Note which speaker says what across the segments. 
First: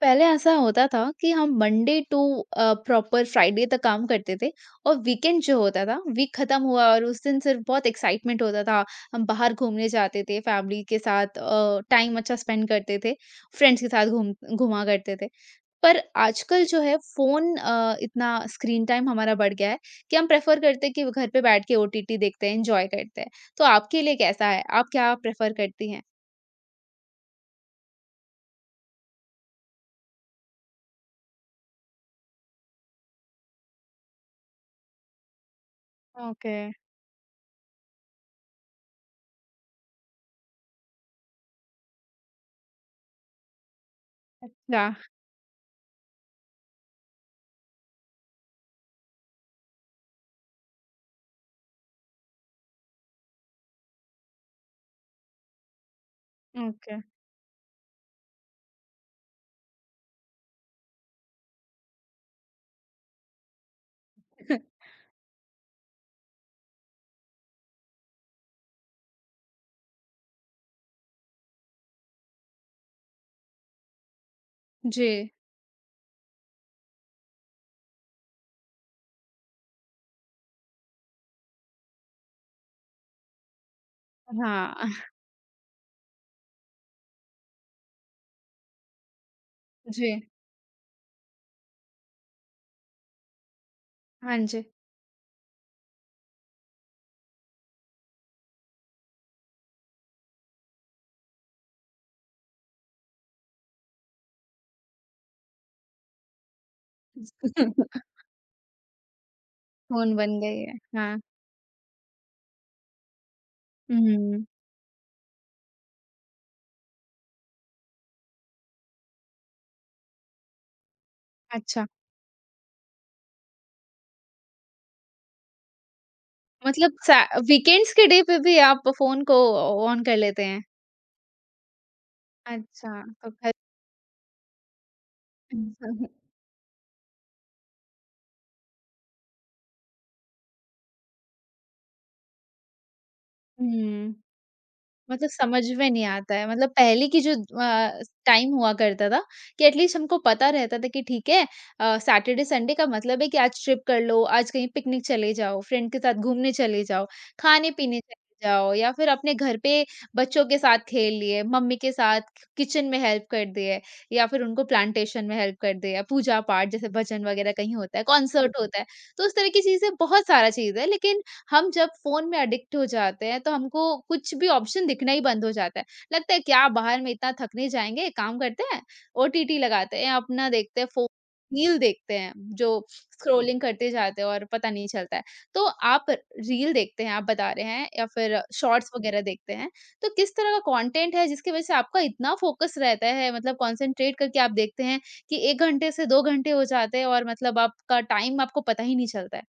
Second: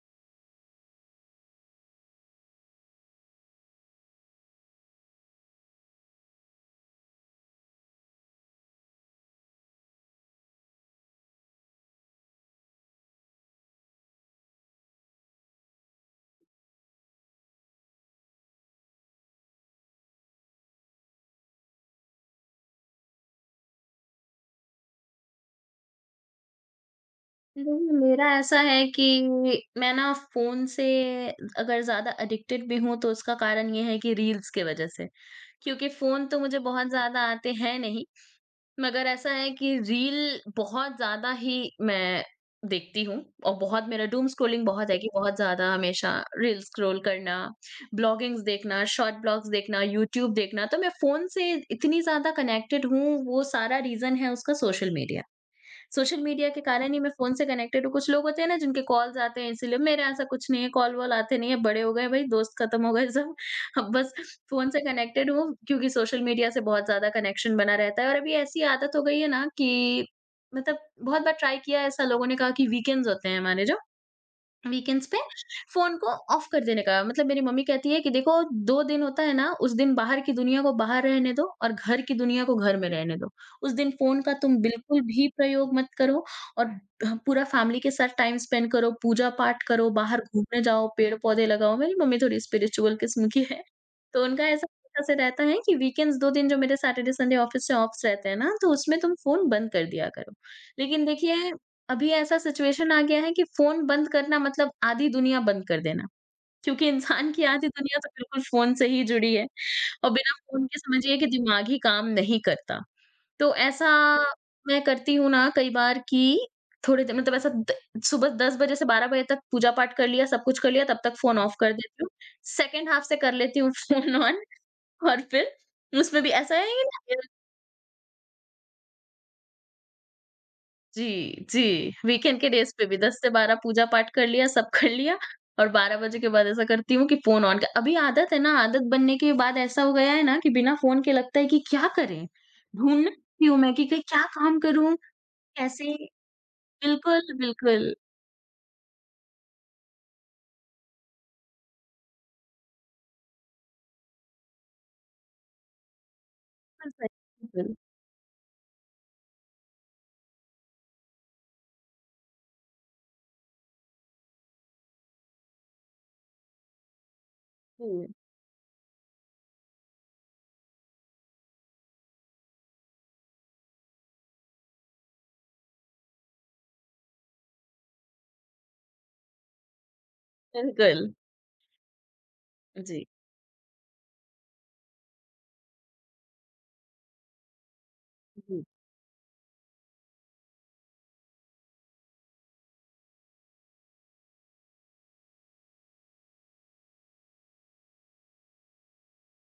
Speaker 1: पहले ऐसा होता था कि हम मंडे टू प्रॉपर फ्राइडे तक काम करते थे। और वीकेंड जो होता था, वीक खत्म हुआ, और उस दिन सिर्फ बहुत एक्साइटमेंट होता था। हम बाहर घूमने जाते थे फैमिली के साथ, टाइम अच्छा स्पेंड करते थे, फ्रेंड्स के साथ घूम घुमा करते थे। पर आजकल जो है फोन, इतना स्क्रीन टाइम हमारा बढ़ गया है कि हम प्रेफर करते हैं कि घर पे बैठ के ओटीटी देखते हैं, एंजॉय करते हैं। तो आपके लिए कैसा है, आप क्या प्रेफर करती हैं?
Speaker 2: नहीं, मेरा ऐसा है कि मैं ना फ़ोन से अगर ज़्यादा एडिक्टेड भी हूँ तो उसका कारण ये है कि रील्स की वज़ह से। क्योंकि फ़ोन तो
Speaker 1: ओके।
Speaker 2: मुझे बहुत ज़्यादा आते हैं नहीं, मगर ऐसा है कि रील बहुत ज़्यादा ही मैं देखती हूँ और बहुत मेरा डूम स्क्रॉलिंग
Speaker 1: अच्छा।
Speaker 2: बहुत है कि बहुत ज़्यादा हमेशा रील स्क्रॉल करना, ब्लॉगिंग्स देखना, शॉर्ट ब्लॉग्स देखना, यूट्यूब देखना, तो मैं फ़ोन से इतनी ज़्यादा कनेक्टेड हूँ, वो सारा रीज़न है उसका सोशल मीडिया। सोशल मीडिया के कारण ही
Speaker 1: ओके।
Speaker 2: मैं फ़ोन से कनेक्टेड हूँ। कुछ लोग होते हैं ना जिनके कॉल्स आते हैं इसीलिए, मेरा ऐसा कुछ नहीं है, कॉल-वॉल आते नहीं है, बड़े हो गए भाई, दोस्त खत्म हो गए सब। अब बस फ़ोन से कनेक्टेड हूँ क्योंकि सोशल मीडिया से बहुत ज़्यादा कनेक्शन बना रहता है और अभी ऐसी आदत हो गई है ना कि मतलब बहुत बार ट्राई किया है ऐसा लोगों ने कहा कि वीकेंड्स होते हैं हमारे जो
Speaker 1: जी।
Speaker 2: वीकेंड्स पे फ़ोन को ऑफ कर देने का मतलब मेरी मम्मी कहती है कि देखो 2 दिन होता है ना, उस दिन बाहर की दुनिया को बाहर रहने दो और घर की दुनिया को घर में रहने दो। उस दिन फ़ोन का तुम
Speaker 1: हाँ,
Speaker 2: बिल्कुल भी प्रयोग मत करो और ह पूरा फ़ैमिली के साथ टाइम स्पेंड करो, पूजा-पाठ करो,
Speaker 1: जी।
Speaker 2: बाहर घूमने जाओ, पेड़-पौधे लगाओ। मेरी मम्मी थोड़ी स्पिरिचुअल किस्म की है, तो
Speaker 1: हाँ
Speaker 2: उनका
Speaker 1: जी।
Speaker 2: ऐसा तरीका से रहता है कि वीकेंड्स 2 दिन जो मेरे सैटरडे, संडे ऑफ़िस से ऑफ्स रहते हैं ना, तो उसमें तुम फ़ोन बंद कर दिया करो। लेकिन देखिए अभी ऐसा सिचुएशन आ गया है कि फ़ोन बंद करना मतलब आधी दुनिया बंद कर देना, क्योंकि इंसान की आधी दुनिया तो बिल्कुल फ़ोन से ही जुड़ी है और
Speaker 1: फ़ोन
Speaker 2: बिना
Speaker 1: बन गई
Speaker 2: फ़ोन
Speaker 1: है।
Speaker 2: के समझिए
Speaker 1: हाँ।
Speaker 2: कि दिमाग ही काम नहीं करता। तो ऐसा
Speaker 1: हुँ,
Speaker 2: मैं करती हूँ ना कई बार कि थोड़ी देर मतलब ऐसा द सुबह 10 बजे से 12 बजे तक पूजा पाठ कर लिया, सब कुछ कर लिया, तब तक फ़ोन ऑफ कर
Speaker 1: अच्छा।
Speaker 2: देती हूँ। सेकंड हाल्फ से कर लेती हूँ फ़ोन ऑन और फिर उसमें भी ऐसा है।
Speaker 1: मतलब सा वीकेंड्स के डे पे भी आप फ़ोन को ऑन कर लेते हैं?
Speaker 2: जी, जी। वीकेंड के डेज़ पे भी
Speaker 1: अच्छा,
Speaker 2: 10
Speaker 1: तो
Speaker 2: से
Speaker 1: घर।
Speaker 2: 12 पूजा पाठ कर लिया, सब कर लिया और 12 बजे के बाद ऐसा करती हूँ कि फ़ोन ऑन क अभी आदत है ना, आदत बनने के बाद ऐसा हो गया है ना कि बिना फ़ोन के लगता है कि क्या करें? ढूँढती हूँ मैं कि क
Speaker 1: हुँ।
Speaker 2: क्या काम करूँ?
Speaker 1: मतलब समझ में
Speaker 2: कैसे?
Speaker 1: नहीं आता है। मतलब पहले की
Speaker 2: बिल्कुल,
Speaker 1: जो
Speaker 2: बिल्कुल।
Speaker 1: टाइम हुआ करता था, कि एटलीस्ट हमको पता रहता था कि ठीक है, सैटरडे संडे का मतलब है कि आज ट्रिप कर लो, आज कहीं पिकनिक चले जाओ, फ्रेंड के साथ घूमने चले जाओ,
Speaker 2: बिल्कुल,
Speaker 1: खाने
Speaker 2: बिल्कुल।
Speaker 1: पीने चले जाओ, या फिर अपने घर पे बच्चों के साथ खेल लिए, मम्मी के साथ किचन में हेल्प कर दिए, या फिर उनको प्लांटेशन में हेल्प कर दिया, पूजा पाठ जैसे भजन वगैरह कहीं होता है,
Speaker 2: जी,
Speaker 1: कॉन्सर्ट होता है। तो उस तरह की चीजें बहुत सारा चीज है, लेकिन हम जब फ़ोन में एडिक्ट हो जाते हैं, तो हमको कुछ भी ऑप्शन दिखना ही बंद हो जाता है। लगता है क्या बाहर में इतना थकने जाएँगे, एक काम करते हैं ओटीटी लगाते हैं, अपना देखते हैं
Speaker 2: बिल्कुल।
Speaker 1: फ़ोन, रील देखते हैं, जो
Speaker 2: जी,
Speaker 1: स्क्रॉलिंग करते जाते हैं और पता नहीं चलता है। तो आप रील देखते हैं, आप बता रहे हैं, या फिर
Speaker 2: जी।
Speaker 1: शॉर्ट्स वगैरह देखते हैं, तो किस तरह का कंटेंट है जिसकी वज़ह से आपका इतना फ़ोकस रहता है, मतलब कंसंट्रेट करके आप देखते हैं कि 1 घंटे से 2 घंटे हो जाते हैं और मतलब आपका टाइम आपको पता ही नहीं चलता है?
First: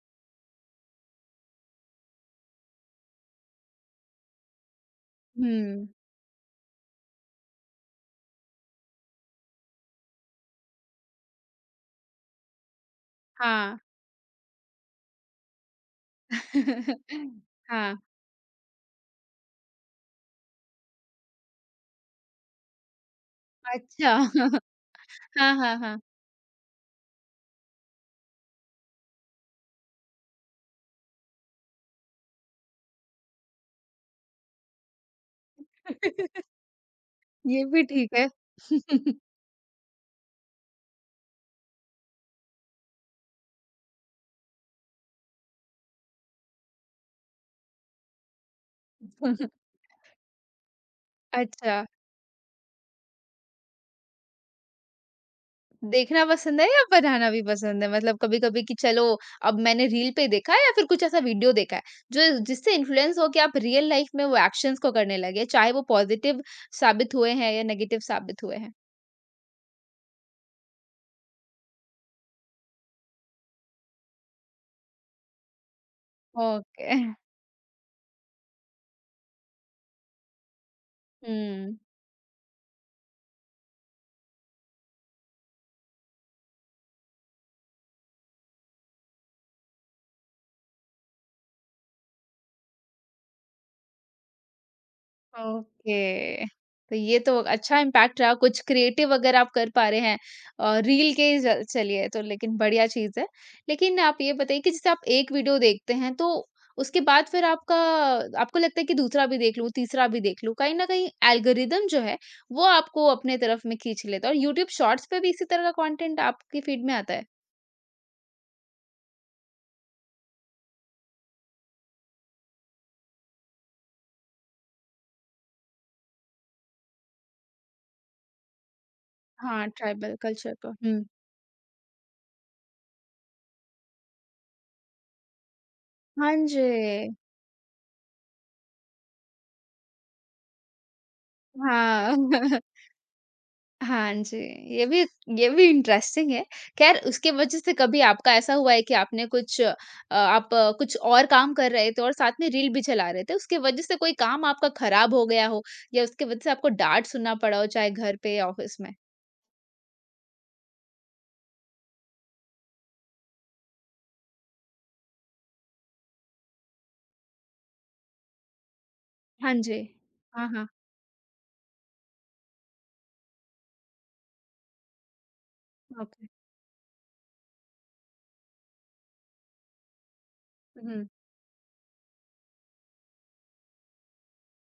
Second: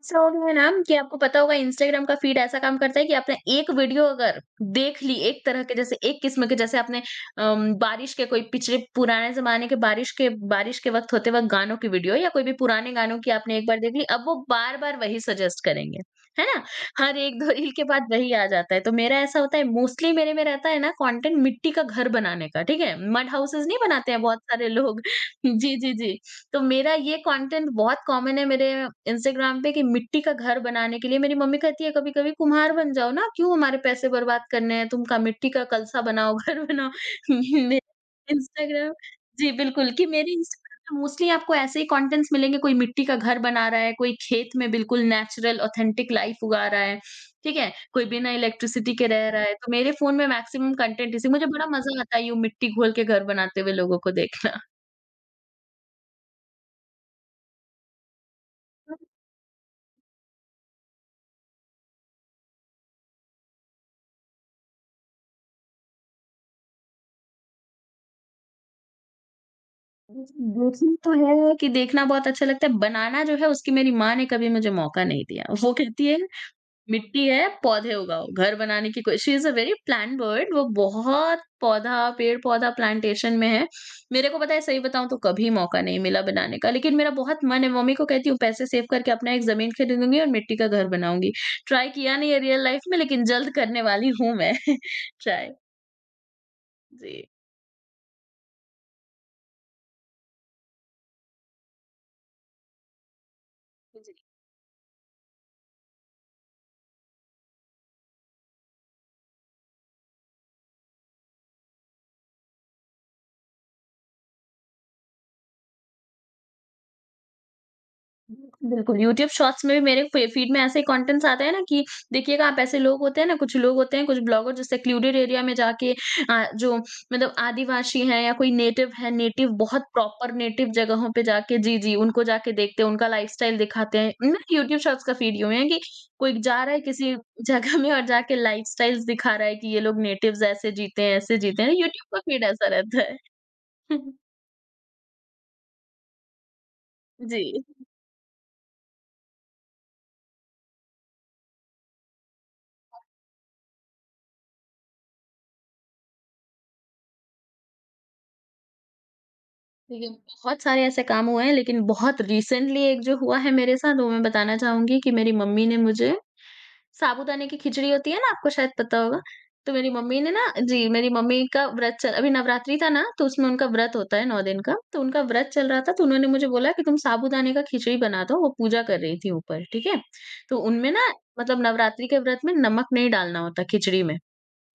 Speaker 2: ऐसा हो गया है ना कि आपको पता होगा इंस्टाग्राम का फीड ऐसा काम करता है कि आपने एक वीडियो अगर देख ली एक तरह के
Speaker 1: हुँ।
Speaker 2: जैसे एक किस्म के जैसे आपने बारिश के कोई पिछले पुराने जमाने के बारिश के वक्त होते वक्त गानों की वीडियो या कोई भी पुराने गानों की आपने एक
Speaker 1: हाँ।
Speaker 2: बार देख ली अब वो बार बार वही सजेस्ट करेंगे। है ना? हर एक दो रील के
Speaker 1: हाँ,
Speaker 2: बाद वही आ जाता है तो मेरा ऐसा होता है मोस्टली मेरे में रहता है ना कंटेंट मिट्टी का घर बनाने का। ठीक है? मड हाउसेस नहीं
Speaker 1: अच्छा।
Speaker 2: बनाते हैं बहुत सारे लोग।
Speaker 1: हाँ, हाँ,
Speaker 2: जी जी
Speaker 1: हाँ।
Speaker 2: जी। तो मेरा ये कंटेंट बहुत कॉमन है मेरे इंस्टाग्राम पे कि मिट्टी का घर बनाने के लिए मेरी मम्मी कहती है कभी-कभी कुम्हार बन जाओ ना, क्यों हमारे पैसे बर्बाद करने हैं, तुम का मिट्टी का कलसा बनाओ, घर बनाओ।
Speaker 1: ये
Speaker 2: मेरे
Speaker 1: भी ठीक है।
Speaker 2: इंस्टाग्राम। जी, बिल्कुल कि मेरे इंस्टाग्राम पे मोस्टली आपको ऐसे ही कंटेंट्स मिलेंगे, कोई मिट्टी का घर बना रहा है, कोई खेत में बिल्कुल नेचुरल ऑथेंटिक लाइफ उगा रहा है, ठीक है? कोई बिना इलेक्ट्रिसिटी के रह रहा है, तो मेरे फ़ोन में मैक्सिमम कंटेंट इसी। मुझे बड़ा
Speaker 1: अच्छा,
Speaker 2: मज़ा आता है यूँ मिट्टी घोल के घर बनाते हुए लोगों को देखना।
Speaker 1: देखना पसंद है या बनाना भी पसंद है? मतलब कभी-कभी कि चलो, अब मैंने रील पे देखा है या फिर कुछ ऐसा वीडियो देखा है, जो जिससे इन्फ्लुएंस हो के आप रियल लाइफ में वो एक्शंस को करने लगे, चाहे वो पॉजिटिव साबित हुए हैं या नेगेटिव साबित हुए हैं?
Speaker 2: देखना तो है कि देखना बहुत अच्छा लगता है, बनाना जो है उसकी मेरी माँ ने कभी मुझे मौका नहीं दिया। वो कहती है
Speaker 1: ओके।
Speaker 2: मिट्टी है, पौधे उगाओ, घर बनाने की कोई। She is a very plant bird, वो बहुत
Speaker 1: हुँ।
Speaker 2: पौधा, पेड़-पौधा प्लांटेशन में है। मेरे को पता है सही बताऊँ तो कभी मौका नहीं मिला बनाने का, लेकिन मेरा बहुत मन है मम्मी को कहती हूँ पैसे सेव करके अपना एक ज़मीन खरीदूँगी और मिट्टी का घर बनाऊँगी। ट्राई किया नहीं है रियल लाइफ़ में लेकिन जल्द करने वाली हूँ मैं ट्राई।
Speaker 1: ओके। तो
Speaker 2: जी।
Speaker 1: ये तो अच्छा इम्पैक्ट रहा, कुछ क्रिएटिव अगर आप कर पा रहे हैं रील के ज चलिए, तो लेकिन बढ़िया चीज़ है। लेकिन
Speaker 2: जी।
Speaker 1: आप ये बताइए कि जैसे आप एक वीडियो देखते हैं, तो उसके बाद फिर आपका, आपको लगता है कि दूसरा भी देख लूँ, तीसरा भी देख लूँ। कहीं न कहीं एल्गोरिदम जो है, वो आपको अपने तरफ में खींच लेता है, और यूट्यूब शॉर्ट्स पे भी इसी तरह का कंटेंट आपकी फीड में आता है?
Speaker 2: बिल्कुल, यूट्यूब शॉर्ट्स में भी मेरे फे फीड में ऐसे कंटेंट्स आते हैं ना कि देखिएगा आप। ऐसे लोग होते हैं ना, कुछ लोग होते हैं, कुछ ब्लॉगर जो सेक्लूडेड एरिया में जाके जो मतलब आदिवासी हैं या कोई नेटिव है, नेटिव
Speaker 1: हाँ,
Speaker 2: बहुत
Speaker 1: ट्राइबल
Speaker 2: प्रॉपर
Speaker 1: कल्चर
Speaker 2: नेटिव
Speaker 1: को। हुँ।
Speaker 2: जगहों पे जाके, जी, जी, उनको जाके देखते हैं, उनका लाइफ़स्टाइल दिखाते हैं। ना यूट्यूब शॉर्ट्स का फीड यूँ है कि
Speaker 1: हाँ
Speaker 2: कोई
Speaker 1: जी।
Speaker 2: जा रहा है किसी जगह में और जाके लाइफ़स्टाइल्स दिखा रहा है कि ये लोग नेटिव्स ऐसे जीते हैं, ऐसे जीते हैं। यूट्यूब
Speaker 1: हाँ।
Speaker 2: का फीड ऐसा रहता है।
Speaker 1: हाँ जी, ये भी ये भी इंटरेस्टिंग है। ख़ैर उसके
Speaker 2: जी।
Speaker 1: वजह से कभी आपका ऐसा हुआ है कि आपने कुछ आप कुछ और काम कर रहे थे और साथ में रील भी चला रहे थे, उसके वजह से कोई काम आपका ख़राब हो गया हो, या उसके वजह से आपको डाँट सुनना पड़ा हो, चाहे घर पे या ऑफ़िस में?
Speaker 2: देखिए, बहुत सारे ऐसे काम हुए हैं लेकिन बहुत रिसेंटली एक जो हुआ है मेरे साथ वो मैं बताना चाहूँगी कि मेरी मम्मी ने मुझे साबूदाने की खिचड़ी होती है ना, आपको शायद पता होगा।
Speaker 1: हाँ
Speaker 2: तो
Speaker 1: जी।
Speaker 2: मेरी मम्मी ने ना
Speaker 1: हाँ, हाँ।
Speaker 2: जी, मेरी मम्मी का व्रत चल अभी नवरात्रि था ना तो उसमें उनका व्रत होता है 9 दिन का, तो उनका व्रत चल रहा था तो
Speaker 1: ओके।
Speaker 2: उन्होंने मुझे बोला कि तुम साबूदाने का खिचड़ी बना दो, वो पूजा कर रही थी ऊपर, ठीक है? तो उनमें
Speaker 1: हुँ,
Speaker 2: ना मतलब नवरात्रि के व्रत में नमक नहीं डालना होता खिचड़ी में।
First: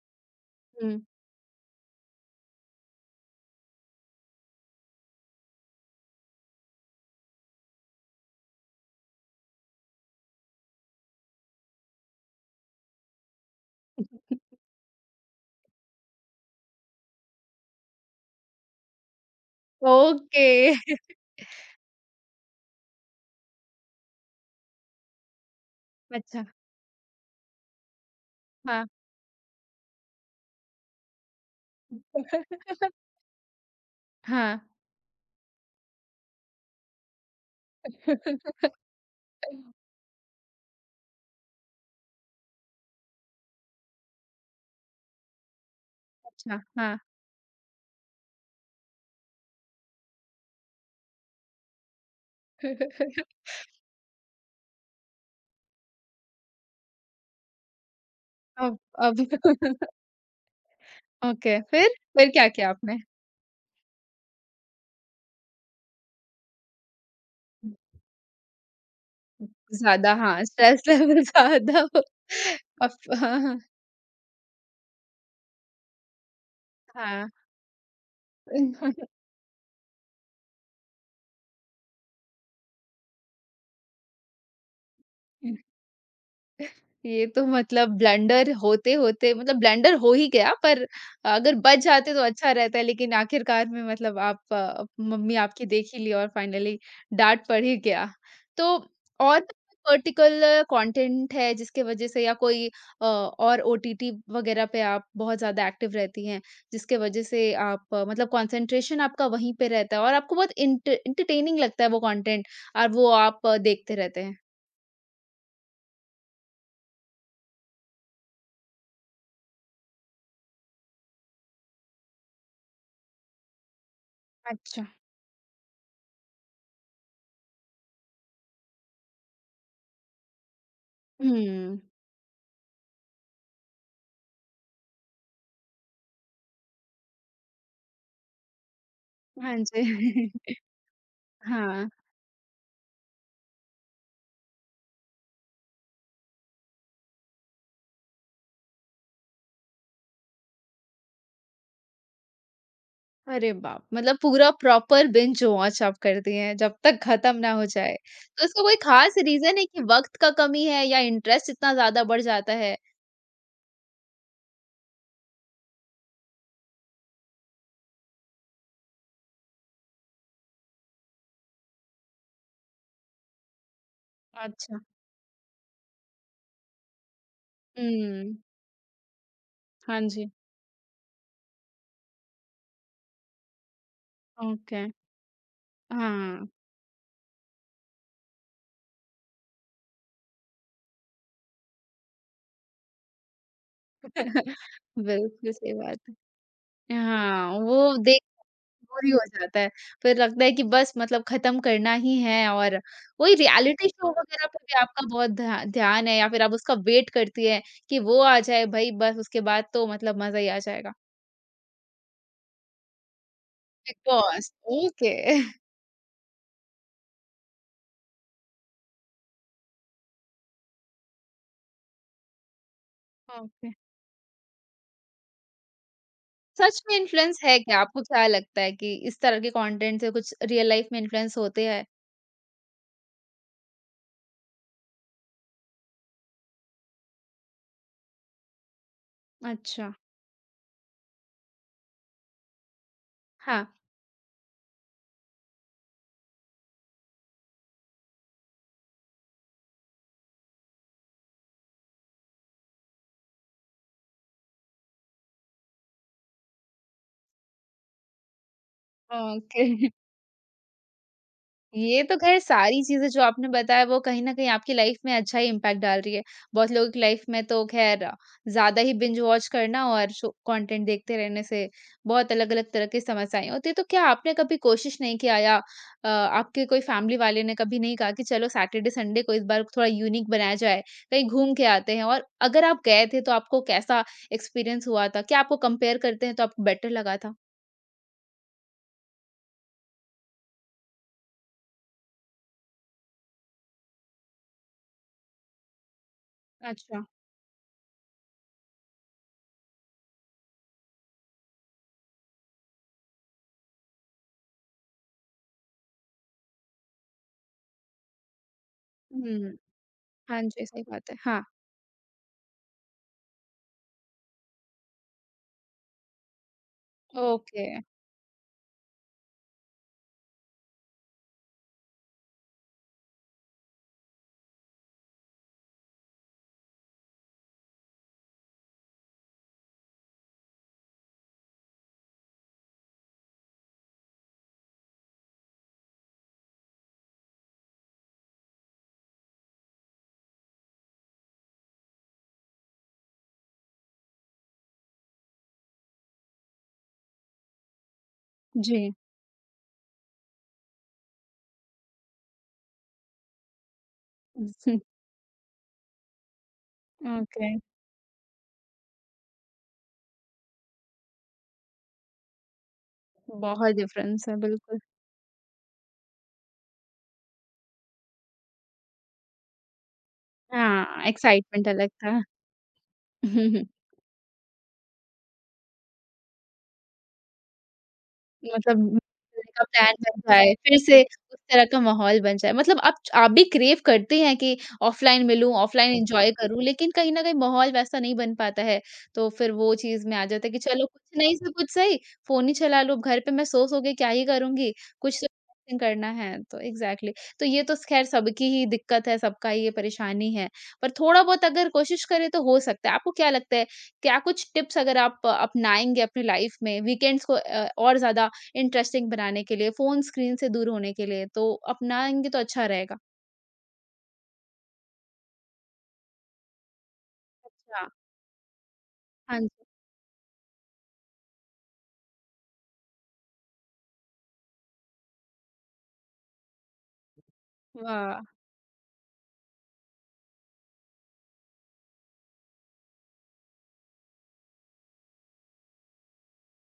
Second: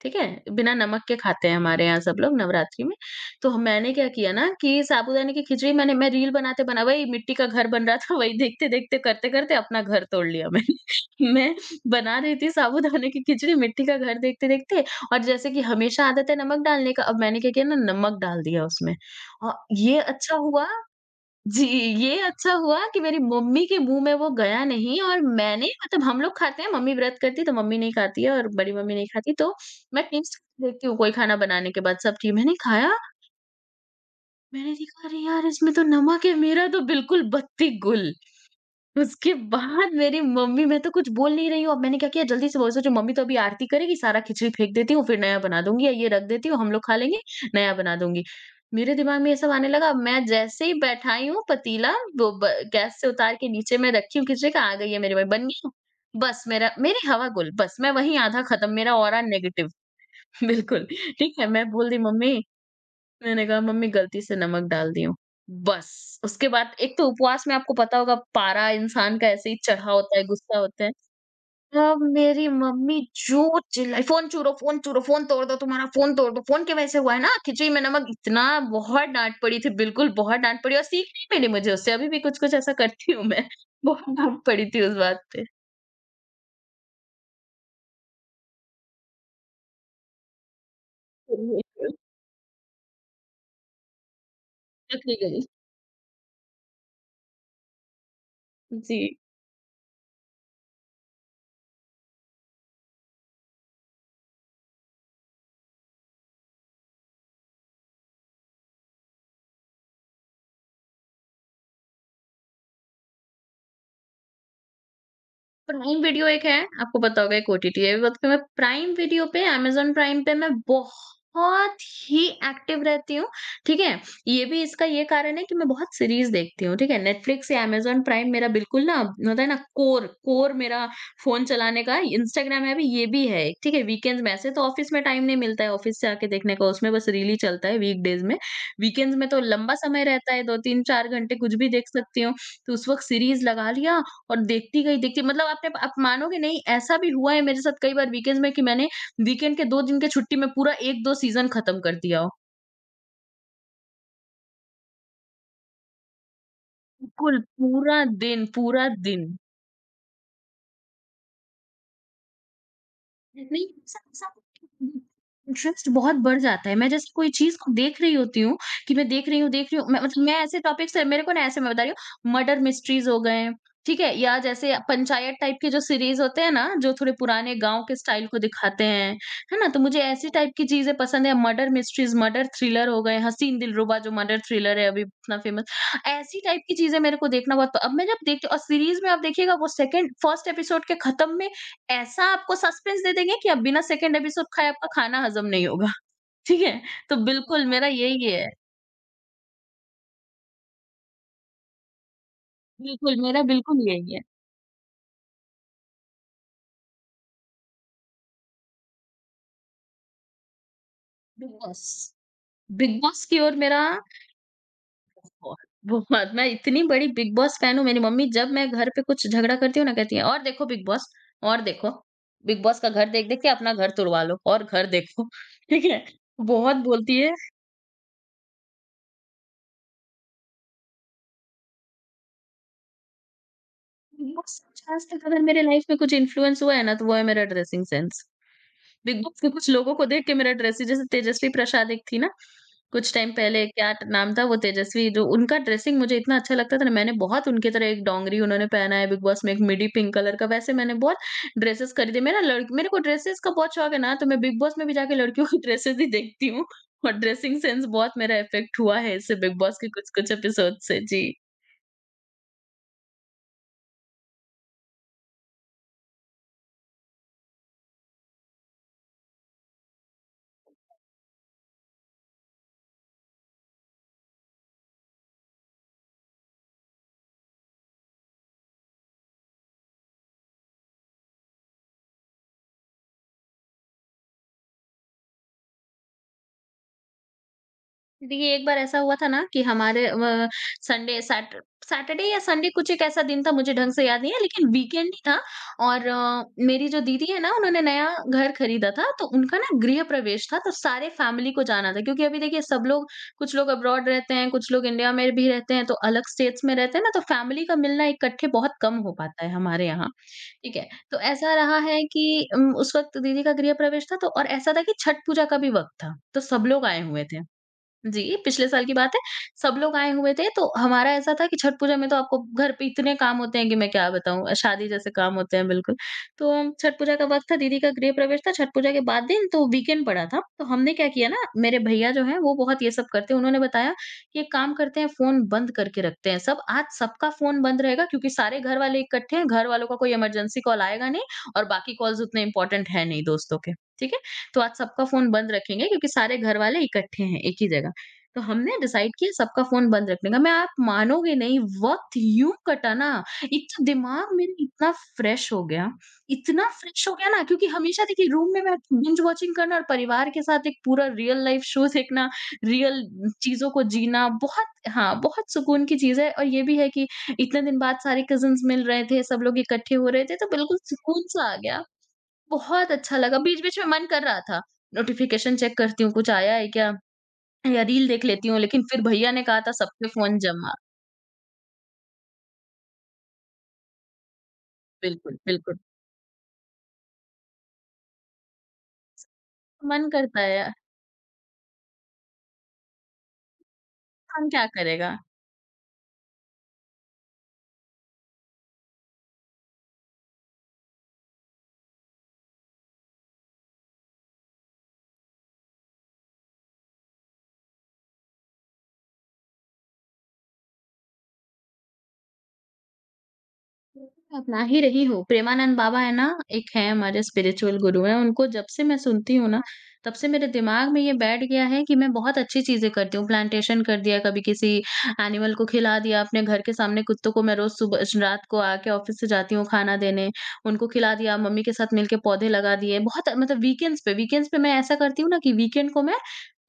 Speaker 2: ठीक है? बिना
Speaker 1: हुँ।
Speaker 2: नमक के खाते हैं हमारे यहाँ सब लोग नवरात्रि में। तो ह मैंने क्या किया ना कि साबूदाने की खिचड़ी मैंने मैं रील बनाते बना वही मिट्टी का घर बन रहा था वही देखते-देखते, करते-करते अपना घर तोड़ लिया मैंने। मैं बना रही थी साबूदाने की खिचड़ी, मिट्टी का घर देखते-देखते और जैसे कि हमेशा आदत है नमक डालने का, अब मैंने क्या किया ना नमक डाल दिया उसमें। ये अच्छा
Speaker 1: ओके।
Speaker 2: हुआ। जी, ये अच्छा हुआ कि मेरी मम्मी के मुँह में वो गया नहीं और मैंने मतलब हम लोग
Speaker 1: अच्छा,
Speaker 2: खाते हैं, मम्मी व्रत करती है तो मम्मी नहीं खाती है और बड़ी
Speaker 1: हाँ।
Speaker 2: मम्मी नहीं खाती, तो मैं टेस्ट देखती हूँ कोई खाना बनाने के बाद सब चीज़ मैंने खाया,
Speaker 1: हाँ।
Speaker 2: मैंने देखा अरे यार! इसमें तो नमक है, मेरा तो बिल्कुल बत्ती गुल। उसके बाद मेरी मम्मी, मैं तो कुछ बोल नहीं रही हूँ, अब मैंने क्या किया जल्दी से बोला सोचो मम्मी तो अभी आरती करेगी, सारा खिचड़ी फेंक देती हूँ, फिर नया बना दूँगी या ये रख देती हूँ,
Speaker 1: अच्छा,
Speaker 2: हम लोग खा
Speaker 1: हाँ।
Speaker 2: लेंगे, नया बना दूँगी। मेरे दिमाग में ये सब आने लगा, मैं जैसे ही बैठाई हूँ पतीला, वो ब गैस से उतार के नीचे मैं रखी हूँ खिचड़ी का, आ गई है मेरी मम्मी, बन गया? बस मेरा मेरी हवा गुल, बस मैं वहीं आधा खत्म,
Speaker 1: अब
Speaker 2: मेरा ऑरा
Speaker 1: अब
Speaker 2: नेगेटिव। बिल्कुल, ठीक है?
Speaker 1: ओके,
Speaker 2: मैं
Speaker 1: फिर?
Speaker 2: बोल दी
Speaker 1: फिर
Speaker 2: मम्मी,
Speaker 1: क्या किया आपने?
Speaker 2: मैंने कहा मम्मी गलती से नमक डाल दी हूँ। बस, उसके बाद एक तो उपवास में आपको पता होगा पारा इंसान का ऐसे ही चढ़ा
Speaker 1: ज़्यादा
Speaker 2: होता है,
Speaker 1: हाँ,
Speaker 2: गुस्सा
Speaker 1: स्ट्रेस
Speaker 2: होता है।
Speaker 1: लेवल ज़्यादा
Speaker 2: तब
Speaker 1: हो।
Speaker 2: मेरी
Speaker 1: अफ
Speaker 2: मम्मी
Speaker 1: हाँ, हाँ।
Speaker 2: जो चिल्लाई, "फ़ोन छू लो, फ़ोन छू लो, फ़ोन तोड़ दो तुम्हारा, फ़ोन तोड़ दो, फ़ोन की वजह से हुआ है ना, खिचड़ी में नमक" इतना
Speaker 1: हाँ।
Speaker 2: बहुत डाँट पड़ी थी, बिल्कुल बहुत डाँट पड़ी और सीख नहीं मिली मुझे उससे, अभी भी कुछ-कुछ ऐसा करती हूँ मैं। बहुत डाँट पड़ी थी उस बात पे।
Speaker 1: ये तो मतलब ब्लंडर होते-होते मतलब ब्लंडर हो ही गया, पर
Speaker 2: फिर
Speaker 1: अगर
Speaker 2: भी
Speaker 1: बच जाते तो अच्छा रहता है, लेकिन आखिरकार में मतलब आप
Speaker 2: पकड़ी
Speaker 1: मम्मी
Speaker 2: गई।
Speaker 1: आपकी देख ही ली और फाइनली डाँट पड़ ही गया। तो
Speaker 2: जी।
Speaker 1: और पर्टिकुलर कंटेंट है जिसकी वजह से, या कोई और ओटीटी वगैरह पे आप बहुत ज़्यादा एक्टिव रहती हैं, जिसके वजह से आप मतलब कंसंट्रेशन आपका वहीं पे रहता है, और आपको बहुत एंटरटेनिंग लगता है वो कंटेंट, और वो आप देखते रहते हैं?
Speaker 2: प्राइम वीडियो एक है, आपको पता होगा एक ओटीटी है। वक्त पे मैं प्राइम वीडियो पे, अमेज़न प्राइम पे मैं बहुत ही एक्टिव रहती हूँ, ठीक है? ये भी
Speaker 1: अच्छा।
Speaker 2: इसका ये कारण है कि मैं बहुत सीरीज़ देखती हूँ, ठीक है? नेटफ्लिक्स या अमेज़न प्राइम मेरा बिल्कुल ना होता है ना कोर कोर मेरा फ़ोन
Speaker 1: हुँ।
Speaker 2: चलाने का। इंस्टाग्राम है भी, ये भी है एक, ठीक है? वीकेंड्स में ऐसे तो ऑफ़िस में टाइम नहीं मिलता है, ऑफ़िस से आके देखने का उसमें बस रील ही चलता है वीकडेज़ में। वीकेंड्स में तो
Speaker 1: हाँ
Speaker 2: लंबा समय
Speaker 1: जी।
Speaker 2: रहता है, 2, 3, 4 घंटे कुछ भी देख
Speaker 1: हाँ,
Speaker 2: सकती हूँ। तो उस वक़्त सीरीज़ लगा लिया और देखती गई, देखती मतलब आपने आप मानोगे नहीं ऐसा भी हुआ है मेरे साथ कई बार वीकेंड्स में कि मैंने वीकेंड के 2 दिन की छुट्टी में पूरा 1-2 सीज़न खत्म कर दिया हो।
Speaker 1: अरे बाप! मतलब पूरा प्रॉपर बिंज वॉच आप करती हैं, जब तक खत्म
Speaker 2: बिल्कुल,
Speaker 1: ना हो जाए।
Speaker 2: पूरा
Speaker 1: तो
Speaker 2: दिन,
Speaker 1: इसका कोई
Speaker 2: पूरा
Speaker 1: खास
Speaker 2: दिन।
Speaker 1: रीज़न है कि वक़्त का कमी है या इंटरेस्ट इतना ज़्यादा बढ़ जाता है?
Speaker 2: नहीं, ऐसा-ऐसा इंटरेस्ट बहुत बढ़ जाता है। मैं जैसे कोई चीज़ को देख रही होती हूँ कि मैं देख रही हूँ, मैं मतलब मैं ऐसे टॉपिक्स है मेरे को ना ऐसे मैं बता रही हूँ मर्डर मिस्ट्रीज़ हो गए, ठीक है? या जैसे
Speaker 1: अच्छा।
Speaker 2: पंचायत टाइप के जो सीरीज़ होते हैं ना, जो थोड़े पुराने गाँव के स्टाइल
Speaker 1: हुँ।
Speaker 2: को दिखाते हैं, है ना? तो
Speaker 1: हाँ
Speaker 2: मुझे
Speaker 1: जी।
Speaker 2: ऐसी टाइप की चीज़ें पसंद है। मर्डर मिस्ट्रीज़, मर्डर थ्रिलर हो गए, हसीन दिलरुबा जो मर्डर थ्रिलर
Speaker 1: ओके।
Speaker 2: है अभी इतना फेमस। ऐसी
Speaker 1: हाँ।
Speaker 2: टाइप की चीज़ें मेरे को देखना बहुत। प अब मैं जब देखती हूँ और सीरीज़ में आप देखिएगा वो सेकंड फर्स्ट एपिसोड के खत्म में ऐसा आपको सस्पेंस दे देंगे कि अब बिना सेकंड एपिसोड खाए आपका खाना हज़म
Speaker 1: बिल्कुल
Speaker 2: नहीं
Speaker 1: सही
Speaker 2: होगा।
Speaker 1: बात
Speaker 2: ठीक है?
Speaker 1: है।
Speaker 2: तो
Speaker 1: हाँ,
Speaker 2: बिल्कुल मेरा
Speaker 1: वो दे
Speaker 2: यही है।
Speaker 1: बोर ही हो जाता है। फिर लगता है कि बस मतलब खत्म करना ही है, और
Speaker 2: बिल्कुल,
Speaker 1: वही
Speaker 2: मेरा
Speaker 1: रियलिटी
Speaker 2: बिल्कुल
Speaker 1: शो
Speaker 2: यही है।
Speaker 1: वगैरह पे भी आपका बहुत ध्यान है, या फिर आप उसका वेट करती हैं कि वो आ जाए भई, बस उसके बाद तो मतलब मज़ा ही आ जाएगा।
Speaker 2: Big boss. बिग बॉस की ओर मेरा
Speaker 1: बिग बॉस, ओके।
Speaker 2: बहुत, बहुत। मैं इतनी बड़ी बिग बॉस फैन हूँ। मेरी मम्मी जब मैं घर पे कुछ झगड़ा करती हूँ ना, कहती है, "और देखो बिग बॉस, और देखो, बिग बॉस का घर देख-देख के
Speaker 1: ओके।
Speaker 2: अपना घर तुड़वा लो और घर देखो।" ठीक है? बहुत
Speaker 1: सच में
Speaker 2: बोलती है।
Speaker 1: इन्फ्लुएंस है क्या? आपको क्या लगता है कि इस तरह के कंटेंट से कुछ रियल लाइफ में इन्फ्लुएंस होते हैं?
Speaker 2: बिग बॉस से मुझे आज तक अगर मेरे लाइफ में कुछ इन्फ्लुएंस हुआ है ना, तो वो है मेरा ड्रेसिंग सेंस। बिग बॉस के कुछ
Speaker 1: अच्छा।
Speaker 2: लोगों को देख के मेरा ड्रेसिंग जैसे तेजस्वी प्रसाद एक थी ना, कुछ टाइम पहले
Speaker 1: हाँ,
Speaker 2: क्या नाम था वो तेजस्वी, जो उनका ड्रेसिंग मुझे इतना अच्छा लगता था ना, मैंने बहुत उनकी तरह एक डोंगरी उन्होंने पहना है बिग बॉस में, एक मिडी पिंक कलर का, वैसे मैंने बहुत ड्रेसेस खरीदे। मेरा लड़ मेरे को ड्रेसेस का बहुत शौक है ना, तो मैं बिग बॉस में भी जाके लड़कियों की ड्रेसेस ही देखती हूँ, और ड्रेसिंग सेंस बहुत मेरा इफ़ेक्ट हुआ है इससे बिग
Speaker 1: ओके।
Speaker 2: बॉस के कुछ-कुछ एपिसोड से। जी।
Speaker 1: ये तो खैर सारी चीज़ें जो आपने बताया, वो कहीं न कहीं आपकी लाइफ़ में अच्छा ही इम्पैक्ट डाल रही है। बहुत लोगों की लाइफ़ में तो ख़ैर ज़्यादा ही बिंज वॉच करना और शो कंटेंट देखते रहने से बहुत अलग-अलग तरह की समस्याएँ होती हैं। तो क्या आपने कभी कोशिश नहीं किया, या आपके कोई फ़ैमिली वाले ने कभी नहीं कहा कि चलो सैटरडे संडे को इस बार थोड़ा यूनिक बनाया जाए, कहीं घूम के आते हैं? और अगर आप गए थे तो आपको कैसा एक्सपीरियंस हुआ था? क्या आपको कंपेयर करते हैं तो आपको बेटर लगा था?
Speaker 2: देखिए, एक बार ऐसा हुआ था ना कि हमारे संडे सैट सैटरडे या संडे कुछ एक ऐसा दिन था, मुझे ढंग से याद नहीं है, लेकिन वीकेंड ही था। और मेरी जो
Speaker 1: अच्छा।
Speaker 2: दीदी है ना, उन्होंने नया घर खरीदा था, तो उनका ना गृह प्रवेश था, तो सारे फैमिली को जाना था, क्योंकि अभी देखिए सब लोग, कुछ लोग अब्रॉड रहते हैं, कुछ लोग इंडिया में भी रहते हैं, तो अलग स्टेट्स में रहते हैं ना, तो फैमिली का मिलना इकट्ठे बहुत कम हो पाता है
Speaker 1: हुँ।
Speaker 2: हमारे यहाँ।
Speaker 1: हाँ जी,
Speaker 2: ठीक
Speaker 1: सही
Speaker 2: है,
Speaker 1: बात है।
Speaker 2: तो
Speaker 1: हाँ,
Speaker 2: ऐसा रहा है कि उस वक्त दीदी का गृह प्रवेश था, तो और ऐसा था कि छठ पूजा का भी वक्त था, तो सब लोग आए हुए थे।
Speaker 1: ओके।
Speaker 2: जी, पिछले साल की बात है, सब लोग आए हुए थे, तो हमारा ऐसा था कि छठ पूजा में तो आपको घर पे इतने काम होते हैं कि मैं क्या बताऊँ, शादी जैसे काम होते हैं बिल्कुल। तो छठ पूजा का वक़्त था, दीदी का गृह प्रवेश था, छठ पूजा के बाद दिन तो वीकेंड पड़ा था। तो हमने क्या किया ना, मेरे भैया जो हैं वो बहुत ये सब करते हैं, उन्होंने बताया कि एक काम करते हैं, फ़ोन बंद करके रखते हैं सब, आज सबका फ़ोन बंद रहेगा, क्योंकि सारे घर वाले इकट्ठे हैं, घर वालों का कोई इमरजेंसी कॉल आएगा नहीं, और बाकी कॉल्स उतने इम्पोर्टेंट हैं नहीं दोस्तों के, ठीक है? तो आज सबका फ़ोन बंद रखेंगे, क्योंकि सारे घर वाले इकट्ठे हैं एक ही जगह। तो हमने
Speaker 1: जी।
Speaker 2: डिसाइड किया सबका फ़ोन बंद रखने का। मैं, आप मानोगे नहीं वक़्त यूँ कटा ना, एक तो दिमाग मेरा इतना फ्रेश हो गया, इतना फ्रेश हो गया ना,
Speaker 1: ओके,
Speaker 2: क्योंकि हमेशा देखिए रूम में मैं बिंज वॉचिंग करना, और परिवार के साथ एक पूरा रियल लाइफ़ शो देखना, रियल चीज़ों
Speaker 1: बहुत
Speaker 2: को
Speaker 1: डिफरेंस
Speaker 2: जीना
Speaker 1: है,
Speaker 2: बहुत,
Speaker 1: बिल्कुल।
Speaker 2: हाँ, बहुत सुकून की चीज़ है। और ये भी है कि इतने दिन बाद सारे कज़िन्स मिल रहे थे, सब लोग इकट्ठे हो रहे थे, तो बिल्कुल
Speaker 1: हाँ,
Speaker 2: सुकून-सा आ
Speaker 1: एक्साइटमेंट
Speaker 2: गया।
Speaker 1: अलग था।
Speaker 2: बहुत अच्छा लगा, बीच-बीच में मन कर रहा था, नोटिफ़िकेशन चेक करती हूँ कुछ आया है क्या? या रील देख लेती हूँ,
Speaker 1: मतलब
Speaker 2: लेकिन फिर भैया ने
Speaker 1: मिलने
Speaker 2: कहा
Speaker 1: का
Speaker 2: था
Speaker 1: प्लान
Speaker 2: सबके
Speaker 1: बन
Speaker 2: फ़ोन
Speaker 1: जाए,
Speaker 2: जमा।
Speaker 1: फिर से उस तरह का माहौल बन जाए। मतलब आप च आप भी क्रेव करते हैं कि ऑफ़लाइन
Speaker 2: बिल्कुल,
Speaker 1: मिलूँ,
Speaker 2: बिल्कुल।
Speaker 1: ऑफ़लाइन एन्जॉय करूँ, लेकिन कहीं न कहीं माहौल वैसा नहीं बन पाता है। तो फिर वो चीज़
Speaker 2: मन
Speaker 1: में आ
Speaker 2: करता
Speaker 1: जाता है कि
Speaker 2: है,
Speaker 1: चलो कुछ नहीं से कुछ सही, फ़ोन ही चला लो, घर पे मैं सो-सो के क्या ही
Speaker 2: इंसान क्या
Speaker 1: करूँगी,
Speaker 2: करेगा?
Speaker 1: कुछ तो एक्टिंग करना है। तो एग्ज़ैक्टली, तो ये तो ख़ैर सबकी ही दिक्कत है, सबका ही ये परेशानी है। पर थोड़ा बहुत अगर कोशिश करें तो हो सकता है। आपको क्या लगता है, क्या कुछ टिप्स अगर आप अपनाएँगे अपनी लाइफ़ में, वीकेंड्स को और ज़्यादा इंटरेस्टिंग बनाने के लिए, फ़ोन स्क्रीन से दूर होने के लिए, तो अपनाएँगे तो अच्छा रहेगा।
Speaker 2: अपना ही रही हूँ। प्रेमानंद बाबा है ना, एक है हमारे स्पिरिचुअल
Speaker 1: अच्छा।
Speaker 2: गुरु हैं, उनको जब से मैं सुनती
Speaker 1: हाँ जी।
Speaker 2: हूँ ना, तब से मेरे दिमाग में ये बैठ गया है कि मैं बहुत अच्छी चीज़ें करती हूँ। प्लांटेशन कर दिया, कभी किसी एनिमल को खिला दिया, अपने घर के सामने कुत्तों को मैं रोज़ सुबह, श
Speaker 1: वाह!
Speaker 2: रात को आके ऑफ़िस से जाती हूँ खाना देने, उनको खिला दिया, मम्मी के साथ मिलके पौधे लगा दिए। बहुत मतलब वीकेंड्स पे, वीकेंड्स पे मैं ऐसा करती हूँ ना कि वीकेंड को मैं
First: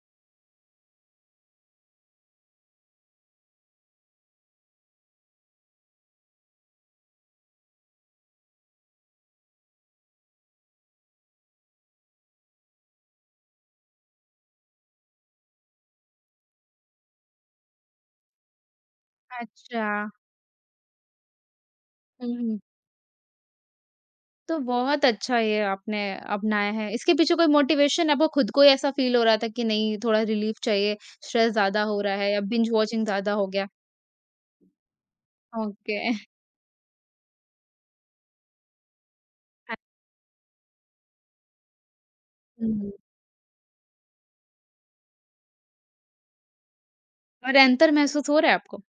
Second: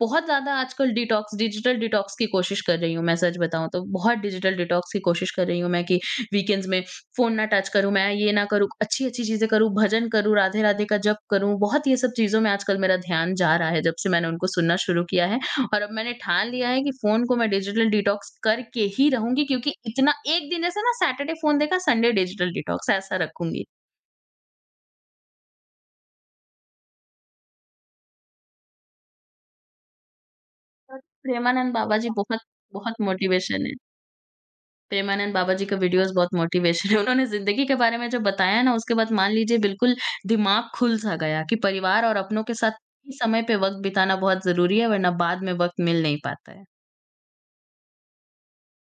Speaker 2: बहुत ज़्यादा आजकल डिटॉक्स डिजिटल डिटॉक्स की कोशिश कर रही हूँ, मैं सच बताऊँ तो। बहुत डिजिटल डिटॉक्स की कोशिश कर रही हूँ मैं कि वीकेंड्स में फ़ोन ना टच करूँ मैं, ये ना करूँ, अच्छी-अच्छी चीज़ें करूँ, भजन करूँ, राधे-राधे का जप करूँ, बहुत ये सब चीज़ों में आजकल मेरा ध्यान जा रहा है, जब से मैंने उनको सुनना शुरू किया है। और अब मैंने ठान लिया है कि फ़ोन को मैं डिजिटल डिटॉक्स करके ही रहूँगी, क्योंकि
Speaker 1: अच्छा।
Speaker 2: इतना, एक दिन जैसे ना सैटरडे फ़ोन देखा, संडे
Speaker 1: हुँ,
Speaker 2: डिजिटल
Speaker 1: हुँ।
Speaker 2: डिटॉक्स ऐसा रखूँगी।
Speaker 1: तो बहुत अच्छा ये आपने अपनाया है। इसके पीछे कोई मोटिवेशन, आपको खुद को ही ऐसा फ़ील हो रहा था कि नहीं थोड़ा रिलीफ़ चाहिए,
Speaker 2: और
Speaker 1: स्ट्रेस
Speaker 2: प्रेमानंद
Speaker 1: ज़्यादा
Speaker 2: बाबा
Speaker 1: हो
Speaker 2: जी
Speaker 1: रहा है,
Speaker 2: बहुत,
Speaker 1: या बिंज
Speaker 2: बहुत
Speaker 1: वॉचिंग ज़्यादा हो
Speaker 2: मोटिवेशन
Speaker 1: गया?
Speaker 2: है। प्रेमानंद बाबा जी का
Speaker 1: ओके।
Speaker 2: वीडियोज़ बहुत मोटिवेशन है। उन्होंने ज़िंदगी के बारे में जो बताया ना, उसके बाद मान लीजिए
Speaker 1: हाँ।
Speaker 2: बिल्कुल दिमाग खुल-सा गया कि परिवार और अपनों के साथ
Speaker 1: हुँ।
Speaker 2: ही समय पे वक़्त बिताना बहुत ज़रूरी है, वरना बाद में वक़्त मिल नहीं पाता है।
Speaker 1: और अंतर महसूस हो रहा है आपको?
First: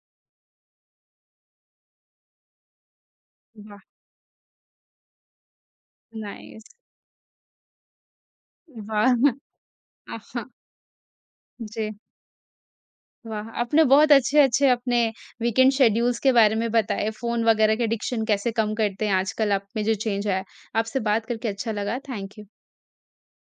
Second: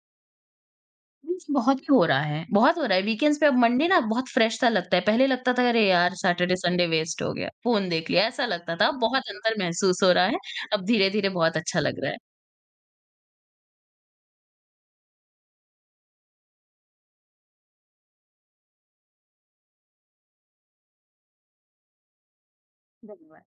Speaker 2: मीन्स बहुत ही हो रहा है, बहुत हो रहा है। वीकेंड्स पे अब
Speaker 1: वाह!
Speaker 2: मंडे ना बहुत फ्रेश-सा लगता है। पहले लगता था, "अरे यार! Saturday,
Speaker 1: nice.
Speaker 2: संडे वेस्ट हो गया, फ़ोन देख लिया।" ऐसा लगता था। अब
Speaker 1: वाह!
Speaker 2: बहुत अंतर महसूस हो रहा है।
Speaker 1: हाँ।
Speaker 2: अब धीरे-धीरे बहुत अच्छा
Speaker 1: जी।
Speaker 2: लग रहा है।
Speaker 1: वाह! आपने बहुत अच्छे-अच्छे अपने वीकेंड शेड्यूल्स के बारे में बताए, फ़ोन वगैरह के एडिक्शन कैसे कम करते हैं, आजकल आप में जो चेंज आया है। आपसे बात करके अच्छा लगा, थैंक यू।
Speaker 2: धन्यवाद।